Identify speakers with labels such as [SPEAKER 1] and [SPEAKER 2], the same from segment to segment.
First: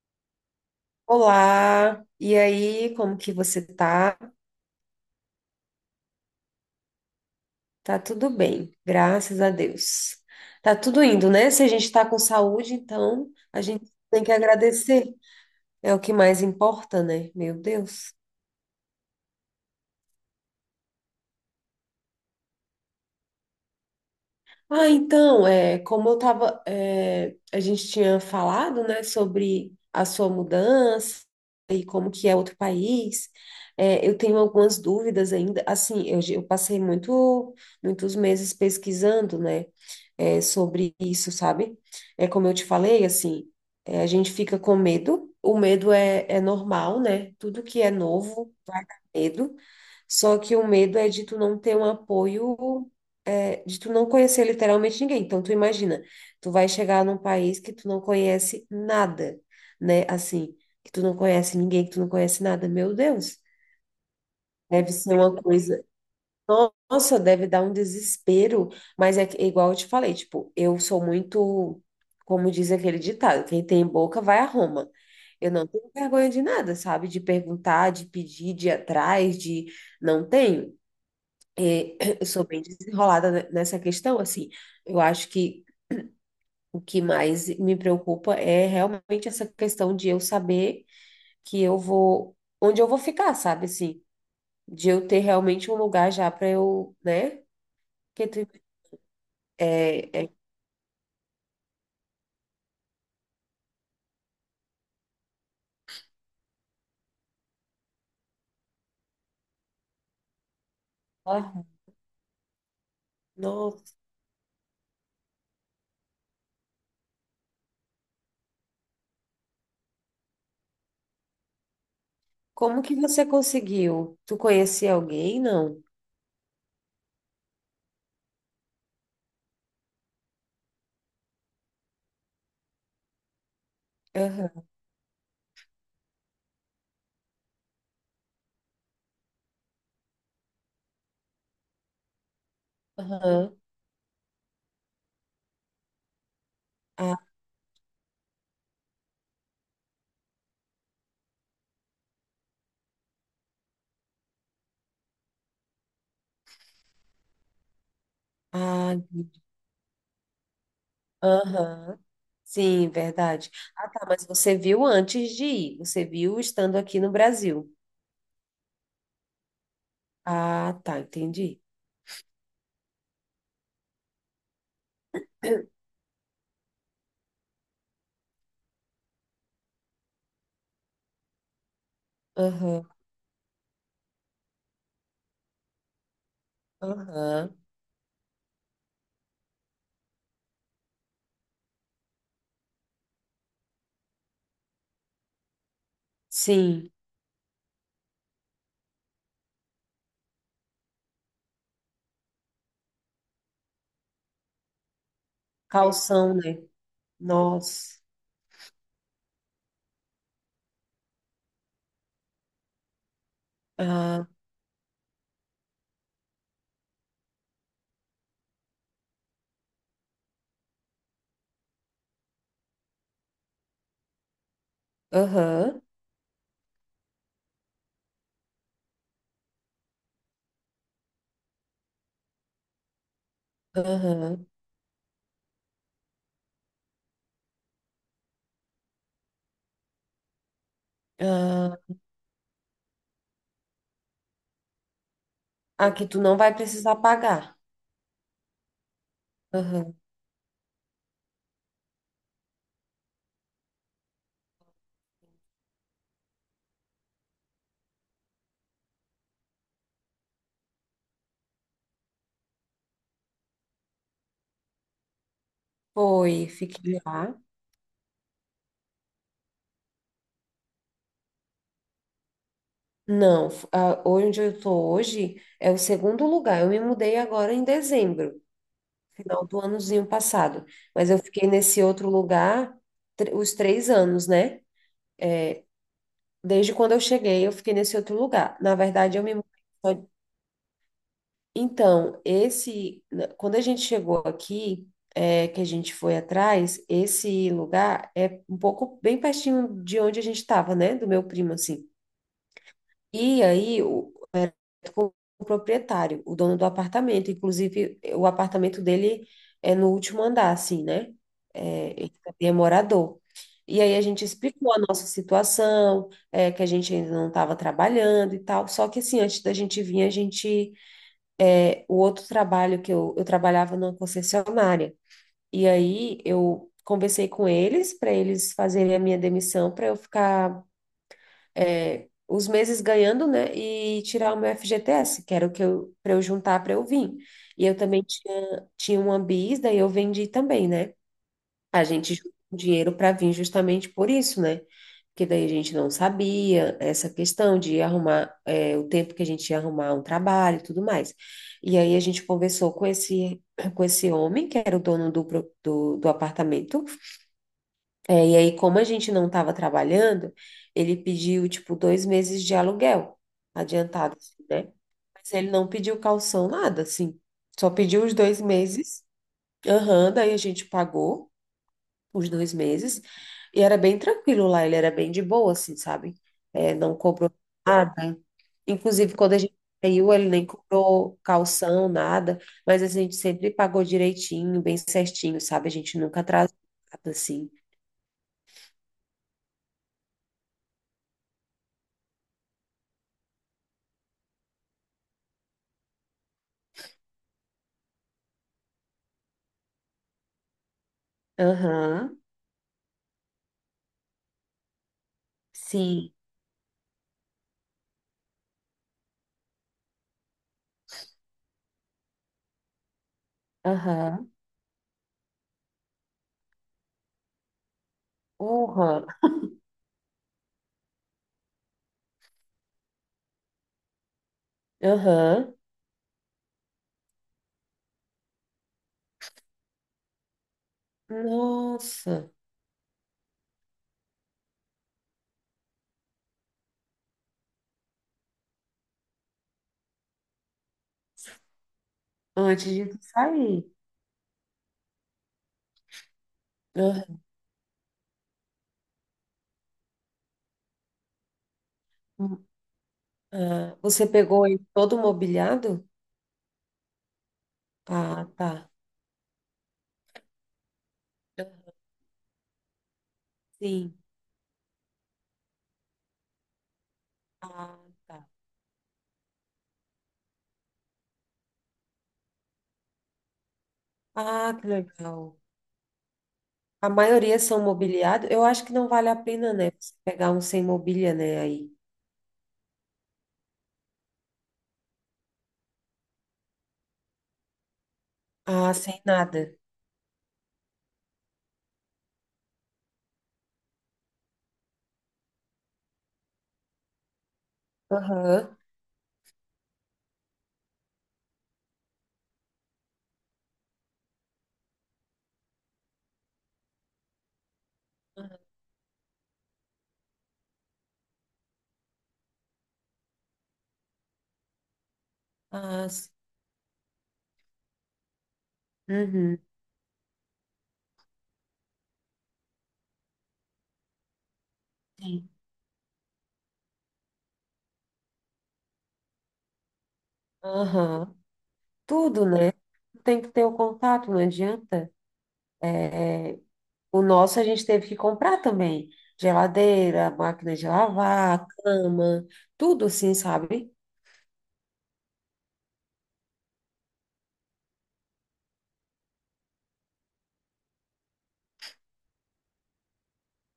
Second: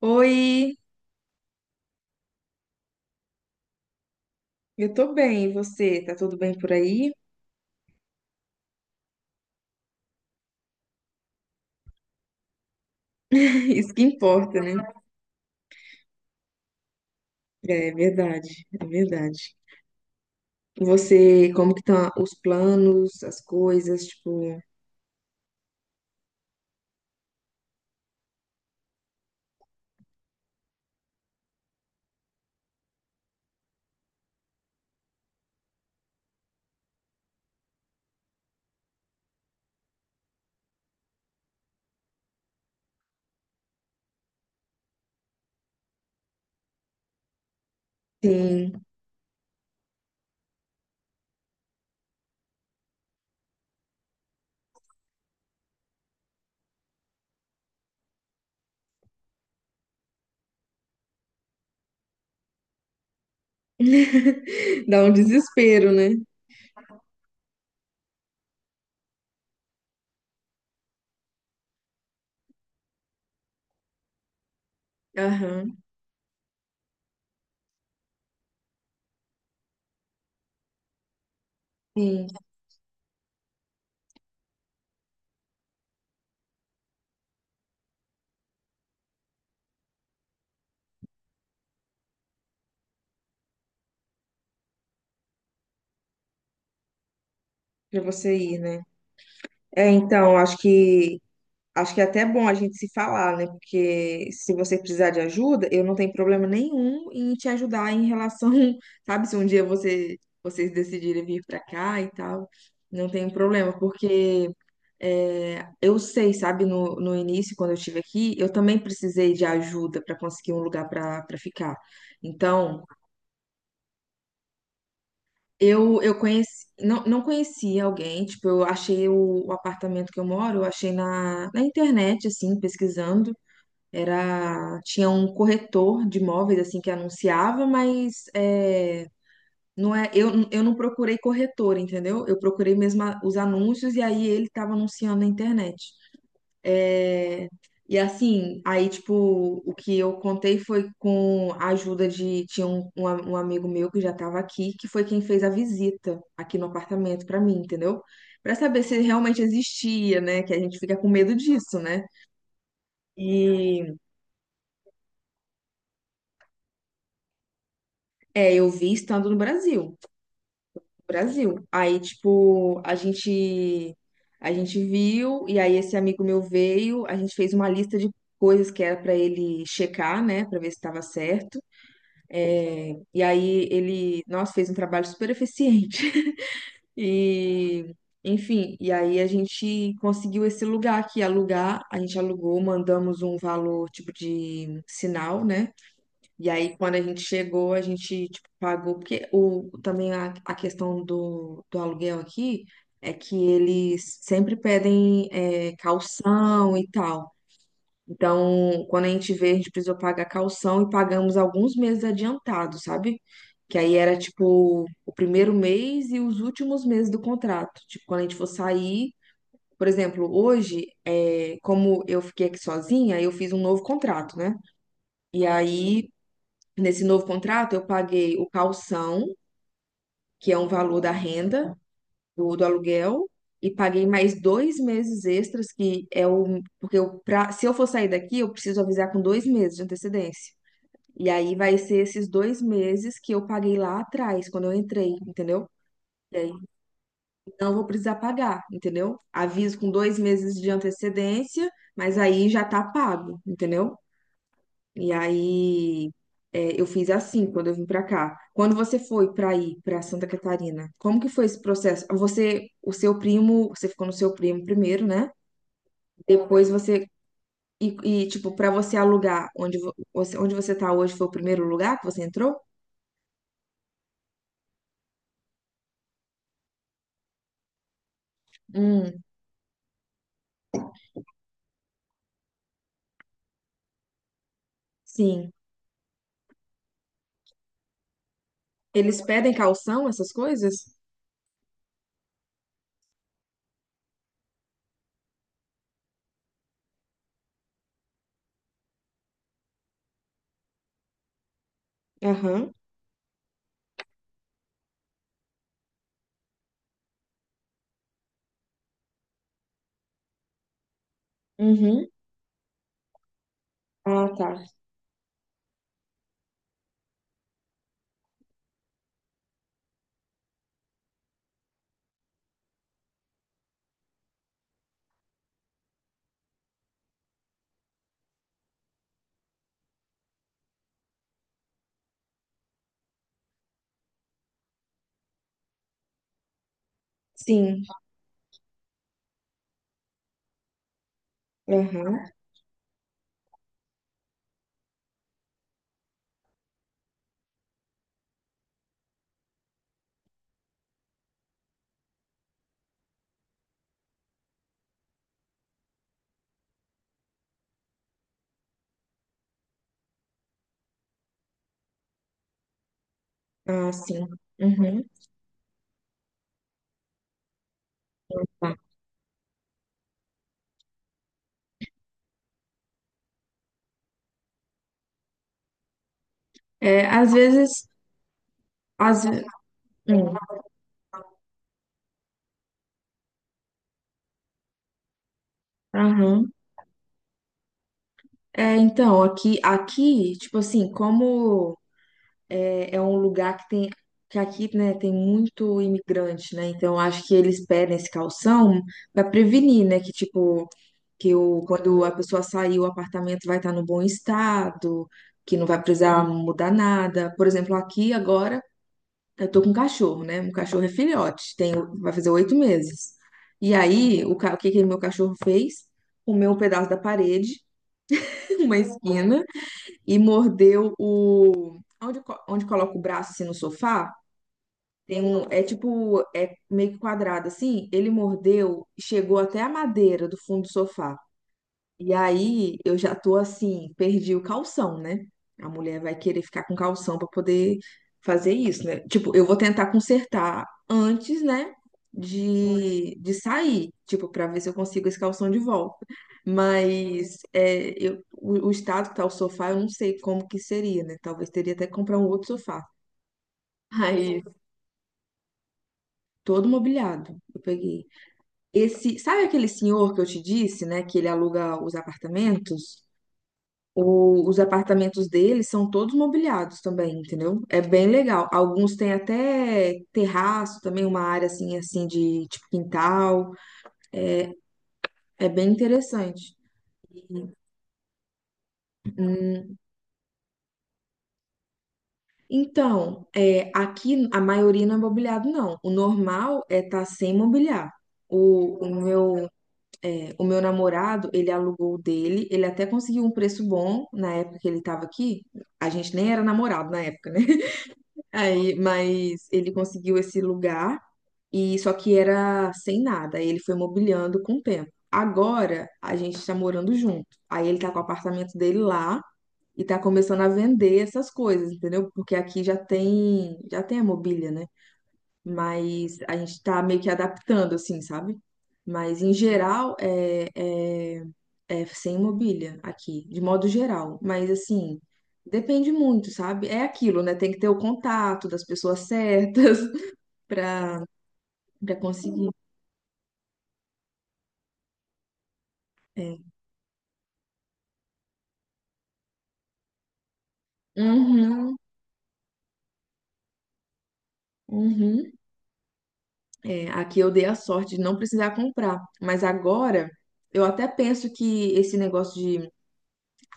[SPEAKER 1] Oi,
[SPEAKER 2] Olá, e aí, como que você tá?
[SPEAKER 1] eu tô bem, e você? Tá tudo bem por aí?
[SPEAKER 2] Tá tudo bem, graças a Deus. Tá tudo indo, né? Se a gente tá com saúde, então a gente
[SPEAKER 1] Isso que
[SPEAKER 2] tem que
[SPEAKER 1] importa, né?
[SPEAKER 2] agradecer. É o que mais importa, né? Meu
[SPEAKER 1] É
[SPEAKER 2] Deus.
[SPEAKER 1] verdade, é verdade. Você, como que estão os planos, as coisas, tipo,
[SPEAKER 2] Ah, então, como eu tava, a gente tinha falado, né, sobre a sua mudança e como que é outro país. É, eu tenho algumas dúvidas ainda. Assim, eu passei muito, muitos meses pesquisando, né? Sobre isso, sabe? É como eu te falei, assim, a gente fica com medo, o medo é normal, né? Tudo que é novo
[SPEAKER 1] sim,
[SPEAKER 2] vai dar medo, só que o medo é de tu não ter um apoio, de tu não conhecer literalmente ninguém. Então, tu imagina, tu vai chegar num país que tu não conhece nada, né? Assim, que tu não conhece ninguém, que tu não conhece nada, meu Deus. Deve
[SPEAKER 1] dá um
[SPEAKER 2] ser uma coisa,
[SPEAKER 1] desespero, né?
[SPEAKER 2] nossa, deve dar um desespero, mas é igual eu te falei, tipo, eu sou muito, como diz aquele ditado, quem tem boca vai a Roma. Eu não
[SPEAKER 1] Aham,
[SPEAKER 2] tenho vergonha de nada, sabe? De perguntar, de pedir, de ir atrás, de não tenho. É, eu
[SPEAKER 1] sim,
[SPEAKER 2] sou bem desenrolada nessa questão, assim. Eu acho que o que mais me preocupa é realmente essa questão de eu saber que eu vou, onde eu vou ficar, sabe? Assim, de eu ter realmente um lugar já para eu, né?
[SPEAKER 1] pra você ir, né? É,
[SPEAKER 2] É, é...
[SPEAKER 1] então, acho que é até bom a gente se falar, né? Porque se você precisar de ajuda, eu não tenho problema nenhum em te ajudar em relação, sabe, se um dia você, vocês decidirem vir pra
[SPEAKER 2] Ah,
[SPEAKER 1] cá e tal, não tenho problema,
[SPEAKER 2] nossa.
[SPEAKER 1] porque é, eu sei, sabe, no início, quando eu estive aqui, eu também precisei de ajuda para conseguir um lugar para ficar.
[SPEAKER 2] Como
[SPEAKER 1] Então,
[SPEAKER 2] que você conseguiu? Tu conhecia alguém? Não.
[SPEAKER 1] eu conheci, não, não conhecia alguém, tipo, eu achei o apartamento que eu moro, eu achei na internet, assim, pesquisando.
[SPEAKER 2] Aham.
[SPEAKER 1] Era, tinha um corretor de imóveis assim que anunciava, mas é, não é, eu não procurei corretor, entendeu? Eu procurei mesmo os
[SPEAKER 2] Aham.
[SPEAKER 1] anúncios e aí ele estava anunciando na internet.
[SPEAKER 2] Ah,
[SPEAKER 1] É, e assim, aí tipo, o que eu contei foi com a ajuda de, tinha um amigo meu que já estava aqui, que foi quem fez a visita aqui no apartamento para mim, entendeu? Para saber
[SPEAKER 2] ah,
[SPEAKER 1] se realmente existia, né? Que a gente fica com medo disso,
[SPEAKER 2] aham.
[SPEAKER 1] né?
[SPEAKER 2] Sim, verdade. Ah,
[SPEAKER 1] E
[SPEAKER 2] tá, mas você viu antes de ir. Você viu estando aqui no Brasil.
[SPEAKER 1] é, eu vi estando no Brasil.
[SPEAKER 2] Ah, tá, entendi.
[SPEAKER 1] Brasil. Aí, tipo, a gente viu e aí esse amigo meu veio, a gente fez uma lista de coisas que era para ele checar, né, para ver se estava certo.
[SPEAKER 2] Aham.
[SPEAKER 1] É, e aí ele, nossa, fez um trabalho super eficiente.
[SPEAKER 2] Aham.
[SPEAKER 1] E enfim, e aí a gente conseguiu esse lugar aqui alugar, a gente alugou, mandamos um valor tipo de sinal, né? E aí,
[SPEAKER 2] Sim.
[SPEAKER 1] quando a gente chegou, a gente, tipo, pagou, porque o, também a questão do aluguel aqui é que eles sempre pedem é,
[SPEAKER 2] Calção, né?
[SPEAKER 1] calção e tal.
[SPEAKER 2] Nossa.
[SPEAKER 1] Então, quando a gente veio, a gente precisou pagar calção e pagamos alguns meses adiantado, sabe? Que aí era,
[SPEAKER 2] Ah,
[SPEAKER 1] tipo, o primeiro mês e os últimos meses do contrato. Tipo, quando a gente for sair, por exemplo, hoje, é, como eu fiquei aqui sozinha, eu fiz um novo contrato, né? E
[SPEAKER 2] aham.
[SPEAKER 1] aí nesse novo contrato, eu paguei o calção, que é um valor da renda do aluguel, e paguei mais
[SPEAKER 2] Aham.
[SPEAKER 1] 2 meses extras, que é o. Porque eu, pra, se eu for sair daqui, eu preciso avisar com 2 meses de antecedência. E aí
[SPEAKER 2] Ah,
[SPEAKER 1] vai ser esses 2 meses que eu paguei lá atrás, quando eu entrei, entendeu?
[SPEAKER 2] ah, que tu
[SPEAKER 1] E
[SPEAKER 2] não
[SPEAKER 1] aí
[SPEAKER 2] vai precisar pagar.
[SPEAKER 1] não vou precisar pagar, entendeu? Aviso com
[SPEAKER 2] Aham.
[SPEAKER 1] 2 meses de antecedência, mas aí já tá pago, entendeu? E aí é, eu fiz assim quando eu vim pra cá. Quando você foi pra ir pra Santa Catarina, como que foi esse processo? Você, o seu primo, você ficou no seu primo primeiro, né?
[SPEAKER 2] Foi,
[SPEAKER 1] Depois
[SPEAKER 2] fique
[SPEAKER 1] você
[SPEAKER 2] lá.
[SPEAKER 1] e, tipo para você alugar onde você tá hoje foi o primeiro lugar que você entrou?
[SPEAKER 2] Não, onde eu estou hoje é o segundo lugar. Eu me mudei agora em dezembro,
[SPEAKER 1] Hum,
[SPEAKER 2] final do anozinho passado. Mas eu fiquei nesse outro lugar os 3 anos, né?
[SPEAKER 1] sim.
[SPEAKER 2] Desde quando eu cheguei, eu fiquei nesse outro lugar. Na verdade,
[SPEAKER 1] Eles
[SPEAKER 2] eu me mudei.
[SPEAKER 1] pedem calção,
[SPEAKER 2] só-
[SPEAKER 1] essas coisas?
[SPEAKER 2] Então, quando a gente chegou aqui, que a gente foi atrás, esse lugar é um pouco bem pertinho de onde a gente estava, né? Do meu primo, assim.
[SPEAKER 1] Aham.
[SPEAKER 2] E aí, com o proprietário, o dono do apartamento. Inclusive, o apartamento dele é no último andar, assim, né? É,
[SPEAKER 1] Uhum.
[SPEAKER 2] ele também é morador. E aí a gente
[SPEAKER 1] Ah, tá.
[SPEAKER 2] explicou a nossa situação, que a gente ainda não estava trabalhando e tal. Só que assim, antes da gente vir, a gente. É, o outro trabalho que eu trabalhava numa concessionária. E aí eu conversei com eles para eles fazerem a minha demissão para eu ficar, é, os meses ganhando, né? E tirar o meu FGTS, que era o que eu, para eu juntar para eu vir. E eu
[SPEAKER 1] Sim.
[SPEAKER 2] também tinha uma bis, daí eu vendi também, né? A gente
[SPEAKER 1] Aham.
[SPEAKER 2] juntou um dinheiro para vir justamente por isso, né? Porque daí a gente não sabia essa questão de arrumar, é, o tempo que a gente ia arrumar um trabalho e tudo mais. E aí a gente conversou com com esse homem, que era o dono do, do apartamento, é, e aí, como a gente não estava trabalhando, ele pediu, tipo, 2 meses de aluguel
[SPEAKER 1] Ah,
[SPEAKER 2] adiantado,
[SPEAKER 1] sim.
[SPEAKER 2] assim, né?
[SPEAKER 1] Uhum.
[SPEAKER 2] Mas ele não pediu calção, nada, assim. Só pediu os dois
[SPEAKER 1] Tá.
[SPEAKER 2] meses. Aham, daí a gente pagou os 2 meses. E era bem tranquilo lá, ele era bem de boa, assim, sabe? É, não
[SPEAKER 1] É,
[SPEAKER 2] cobrou
[SPEAKER 1] às vezes,
[SPEAKER 2] nada. Inclusive,
[SPEAKER 1] às,
[SPEAKER 2] quando a
[SPEAKER 1] ve-
[SPEAKER 2] gente saiu, ele
[SPEAKER 1] hum,
[SPEAKER 2] nem cobrou calção, nada. Mas a gente sempre pagou direitinho, bem certinho, sabe? A gente nunca
[SPEAKER 1] aham.
[SPEAKER 2] atrasou, nada, assim.
[SPEAKER 1] É, então, aqui, aqui, tipo assim, como é um lugar que tem, que aqui, né, tem muito imigrante, né, então acho que eles pedem esse calção para prevenir, né, que tipo, que o, quando a
[SPEAKER 2] Aham,
[SPEAKER 1] pessoa sair, o apartamento vai estar no bom estado, que não vai
[SPEAKER 2] sim.
[SPEAKER 1] precisar mudar nada. Por exemplo, aqui agora, eu tô com um cachorro, né, um cachorro é filhote, tem, vai fazer 8 meses. E aí,
[SPEAKER 2] Aham.
[SPEAKER 1] o que que meu cachorro fez? Comeu um pedaço da parede, uma
[SPEAKER 2] Porra.
[SPEAKER 1] esquina, e mordeu o. Onde coloca o braço assim no sofá? Tem um.
[SPEAKER 2] Aham.
[SPEAKER 1] É tipo. É meio que quadrado assim. Ele mordeu, chegou até a madeira do fundo do sofá. E
[SPEAKER 2] Nossa.
[SPEAKER 1] aí eu já tô assim, perdi o calção, né? A mulher vai querer ficar com calção pra poder fazer isso, né? Tipo, eu vou tentar consertar antes, né?
[SPEAKER 2] Antes de
[SPEAKER 1] De
[SPEAKER 2] sair.
[SPEAKER 1] sair, tipo, pra ver se eu consigo esse calção de volta.
[SPEAKER 2] Aham.
[SPEAKER 1] Mas é, eu, o estado que tá o sofá, eu não sei como que seria, né? Talvez teria até que comprar um outro sofá.
[SPEAKER 2] Ah, você
[SPEAKER 1] Aí,
[SPEAKER 2] pegou ele todo mobiliado?
[SPEAKER 1] todo mobiliado, eu peguei.
[SPEAKER 2] Ah, tá.
[SPEAKER 1] Esse, sabe aquele senhor que eu te disse, né? Que ele aluga os apartamentos?
[SPEAKER 2] Sim.
[SPEAKER 1] Os apartamentos deles são todos mobiliados também, entendeu?
[SPEAKER 2] Ah,
[SPEAKER 1] É bem
[SPEAKER 2] tá.
[SPEAKER 1] legal. Alguns têm até terraço também, uma área assim, assim de tipo quintal.
[SPEAKER 2] Ah, que legal.
[SPEAKER 1] É bem interessante.
[SPEAKER 2] A maioria são mobiliados. Eu acho que não vale a pena, né? Você pegar um sem mobília, né? Aí.
[SPEAKER 1] Então, é, aqui a maioria não é mobiliado, não. O normal é estar sem mobiliar.
[SPEAKER 2] Ah,
[SPEAKER 1] O, o
[SPEAKER 2] sem
[SPEAKER 1] meu,
[SPEAKER 2] nada.
[SPEAKER 1] o meu namorado, ele alugou o dele, ele até conseguiu um preço bom na época que ele estava aqui. A gente nem era namorado na época, né?
[SPEAKER 2] Aham.
[SPEAKER 1] Aí, mas ele conseguiu esse lugar e só que era sem nada. Aí ele foi mobiliando com o tempo. Agora a gente está morando junto. Aí ele tá com o apartamento dele lá e tá começando a vender essas coisas, entendeu? Porque aqui já tem a mobília, né?
[SPEAKER 2] Ah, sim.
[SPEAKER 1] Mas a gente está meio que adaptando, assim, sabe? Mas em
[SPEAKER 2] Uhum.
[SPEAKER 1] geral é sem mobília aqui, de modo geral. Mas assim,
[SPEAKER 2] Sim.
[SPEAKER 1] depende muito, sabe? É aquilo, né? Tem que ter o contato das pessoas certas para
[SPEAKER 2] Aham. Tudo,
[SPEAKER 1] conseguir.
[SPEAKER 2] né? Tem que ter o contato, não adianta. é é,
[SPEAKER 1] É.
[SPEAKER 2] O nosso a gente teve que comprar também. Geladeira, máquina de lavar,
[SPEAKER 1] Uhum,
[SPEAKER 2] cama, tudo assim, sabe?
[SPEAKER 1] uhum. É, aqui eu dei a sorte de não precisar comprar. Mas agora eu até penso que esse negócio de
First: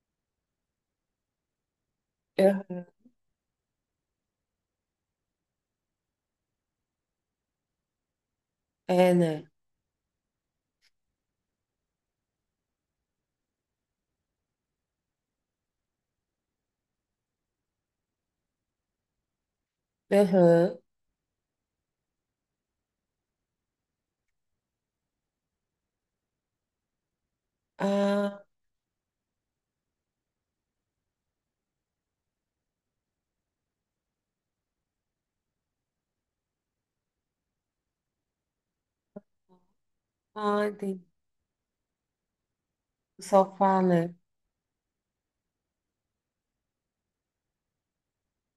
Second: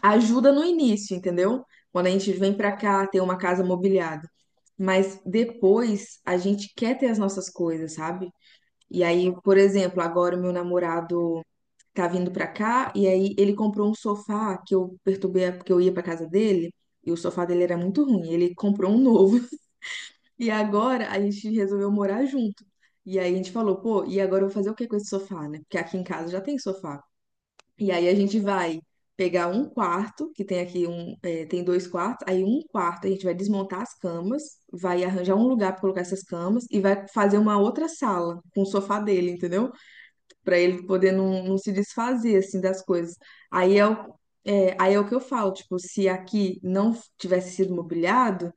[SPEAKER 1] ajuda no início, entendeu? Quando a gente vem pra
[SPEAKER 2] Aham.
[SPEAKER 1] cá ter uma casa mobiliada. Mas depois a gente quer ter as nossas coisas, sabe? E
[SPEAKER 2] É,
[SPEAKER 1] aí,
[SPEAKER 2] né?
[SPEAKER 1] por exemplo, agora o meu namorado tá vindo pra cá e aí ele comprou um sofá que eu perturbei porque eu ia pra casa dele. E o sofá dele era muito ruim, ele comprou um novo. E
[SPEAKER 2] Aham.
[SPEAKER 1] agora a gente resolveu morar junto. E aí a gente falou, pô, e agora eu vou fazer o que com esse sofá, né? Porque aqui em casa já tem sofá. E aí a gente
[SPEAKER 2] Ah,
[SPEAKER 1] vai pegar um quarto, que tem aqui um, é, tem dois quartos, aí um quarto a gente vai desmontar as camas, vai arranjar um lugar para colocar essas camas e vai fazer uma outra sala com o sofá dele, entendeu? Para
[SPEAKER 2] ah,
[SPEAKER 1] ele
[SPEAKER 2] entendi.
[SPEAKER 1] poder não se desfazer assim das coisas. Aí
[SPEAKER 2] Sofá,
[SPEAKER 1] é o,
[SPEAKER 2] né?
[SPEAKER 1] aí é o que eu falo, tipo, se aqui não tivesse sido mobiliado,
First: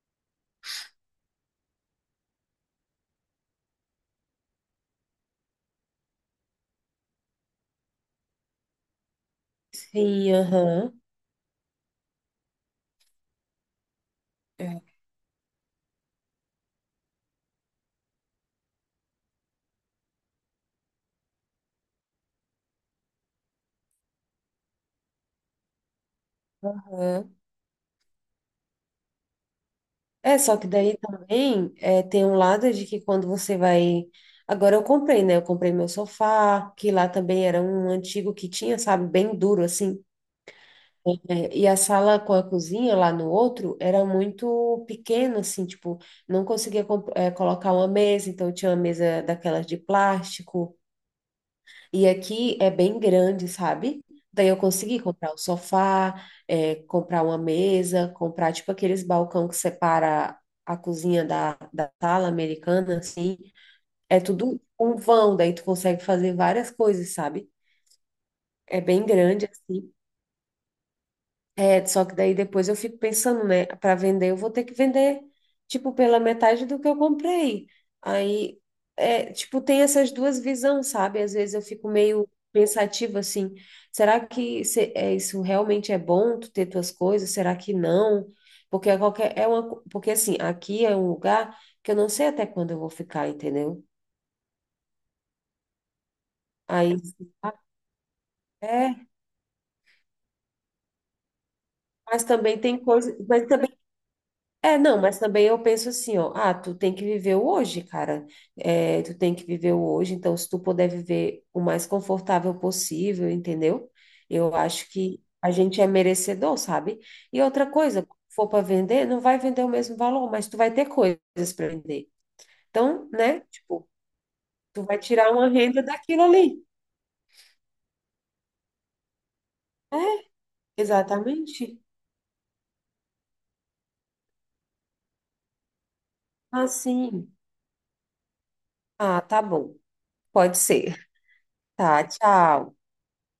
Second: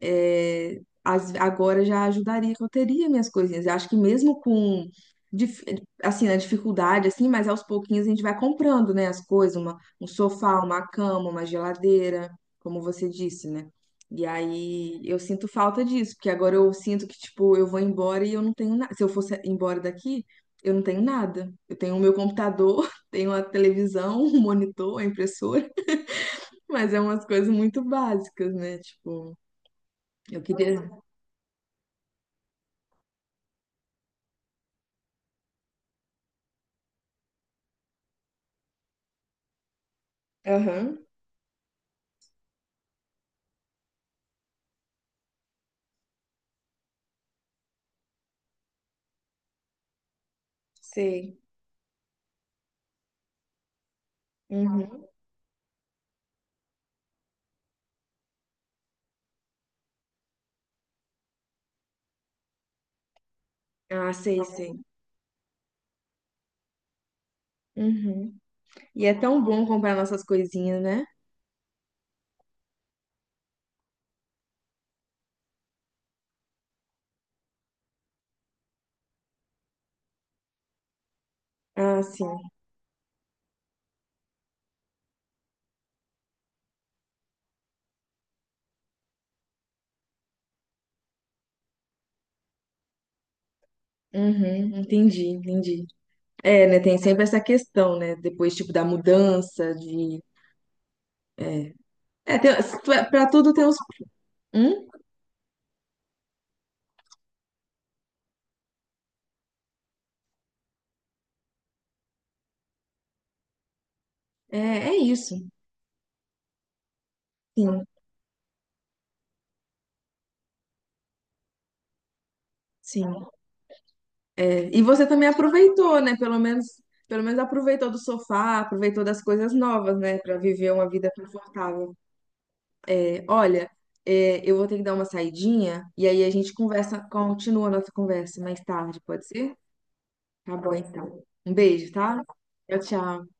[SPEAKER 1] é, agora já ajudaria que eu teria minhas coisinhas. Eu acho que mesmo com dif- assim, na dificuldade, assim, mas aos pouquinhos a gente vai comprando, né, as coisas, uma, um
[SPEAKER 2] Sim,
[SPEAKER 1] sofá, uma
[SPEAKER 2] aham.
[SPEAKER 1] cama, uma geladeira, como você disse, né? E
[SPEAKER 2] É.
[SPEAKER 1] aí eu sinto falta disso, porque agora eu sinto que, tipo, eu vou embora e eu não tenho nada. Se eu fosse embora daqui, eu não tenho nada. Eu tenho o meu computador, tenho a televisão, um monitor, a impressora, mas é umas
[SPEAKER 2] Aham.
[SPEAKER 1] coisas muito básicas, né? Tipo,
[SPEAKER 2] É,
[SPEAKER 1] eu
[SPEAKER 2] só que
[SPEAKER 1] queria.
[SPEAKER 2] daí também é, tem um lado de que quando você vai. Agora eu comprei, né? Eu comprei meu sofá, que lá também era um antigo que tinha, sabe, bem duro assim.
[SPEAKER 1] Aham,
[SPEAKER 2] É, e a sala com a cozinha lá no outro era muito pequena, assim, tipo, não conseguia, colocar uma mesa, então tinha uma mesa daquelas de plástico.
[SPEAKER 1] sei.
[SPEAKER 2] E aqui é bem grande, sabe? Daí eu consegui
[SPEAKER 1] Uhum.
[SPEAKER 2] comprar um sofá, comprar uma mesa, comprar, tipo, aqueles balcão que separa a cozinha da sala americana, assim.
[SPEAKER 1] Ah,
[SPEAKER 2] É
[SPEAKER 1] sei,
[SPEAKER 2] tudo
[SPEAKER 1] sei.
[SPEAKER 2] um vão, daí tu consegue fazer várias coisas, sabe?
[SPEAKER 1] Uhum.
[SPEAKER 2] É bem
[SPEAKER 1] E é tão
[SPEAKER 2] grande,
[SPEAKER 1] bom
[SPEAKER 2] assim.
[SPEAKER 1] comprar nossas coisinhas, né?
[SPEAKER 2] É, só que daí depois eu fico pensando, né? Para vender, eu vou ter que vender, tipo, pela metade do que eu comprei. Aí, é, tipo, tem essas duas visões, sabe? Às vezes eu fico
[SPEAKER 1] Ah,
[SPEAKER 2] meio
[SPEAKER 1] sim.
[SPEAKER 2] pensativa assim: será que isso realmente é bom, tu ter tuas coisas? Será que não? Porque é qualquer, é porque assim, aqui é um lugar que eu não sei até quando eu vou ficar, entendeu?
[SPEAKER 1] Uhum, entendi, entendi. É, né?
[SPEAKER 2] Aí,
[SPEAKER 1] Tem sempre essa questão, né? Depois, tipo, da
[SPEAKER 2] é,
[SPEAKER 1] mudança, de. É,
[SPEAKER 2] mas
[SPEAKER 1] é tem,
[SPEAKER 2] também tem coisas,
[SPEAKER 1] pra
[SPEAKER 2] mas
[SPEAKER 1] tudo tem os.
[SPEAKER 2] também é,
[SPEAKER 1] Hum?
[SPEAKER 2] não, mas também eu penso assim, ó, ah, tu tem que viver o hoje, cara. É, tu tem que viver o hoje, então se tu puder viver o mais confortável possível, entendeu? Eu
[SPEAKER 1] É,
[SPEAKER 2] acho
[SPEAKER 1] é
[SPEAKER 2] que
[SPEAKER 1] isso.
[SPEAKER 2] a gente é merecedor, sabe? E outra
[SPEAKER 1] Sim,
[SPEAKER 2] coisa, quando for para vender, não vai vender o mesmo valor, mas tu vai ter coisas para vender. Então,
[SPEAKER 1] sim.
[SPEAKER 2] né? Tipo,
[SPEAKER 1] É. E
[SPEAKER 2] tu vai
[SPEAKER 1] você também
[SPEAKER 2] tirar uma renda
[SPEAKER 1] aproveitou, né?
[SPEAKER 2] daquilo ali.
[SPEAKER 1] Pelo menos aproveitou do sofá, aproveitou das coisas novas, né?
[SPEAKER 2] É,
[SPEAKER 1] Pra viver uma vida
[SPEAKER 2] exatamente.
[SPEAKER 1] confortável. Olha, é, eu vou ter que dar uma saidinha e aí a gente conversa,
[SPEAKER 2] Assim.
[SPEAKER 1] continua a nossa conversa mais tarde,
[SPEAKER 2] Ah,
[SPEAKER 1] pode
[SPEAKER 2] tá
[SPEAKER 1] ser?
[SPEAKER 2] bom.
[SPEAKER 1] Tá
[SPEAKER 2] Pode
[SPEAKER 1] bom,
[SPEAKER 2] ser.
[SPEAKER 1] então. Um beijo,
[SPEAKER 2] Tá,
[SPEAKER 1] tá?
[SPEAKER 2] tchau.
[SPEAKER 1] Tchau, tchau.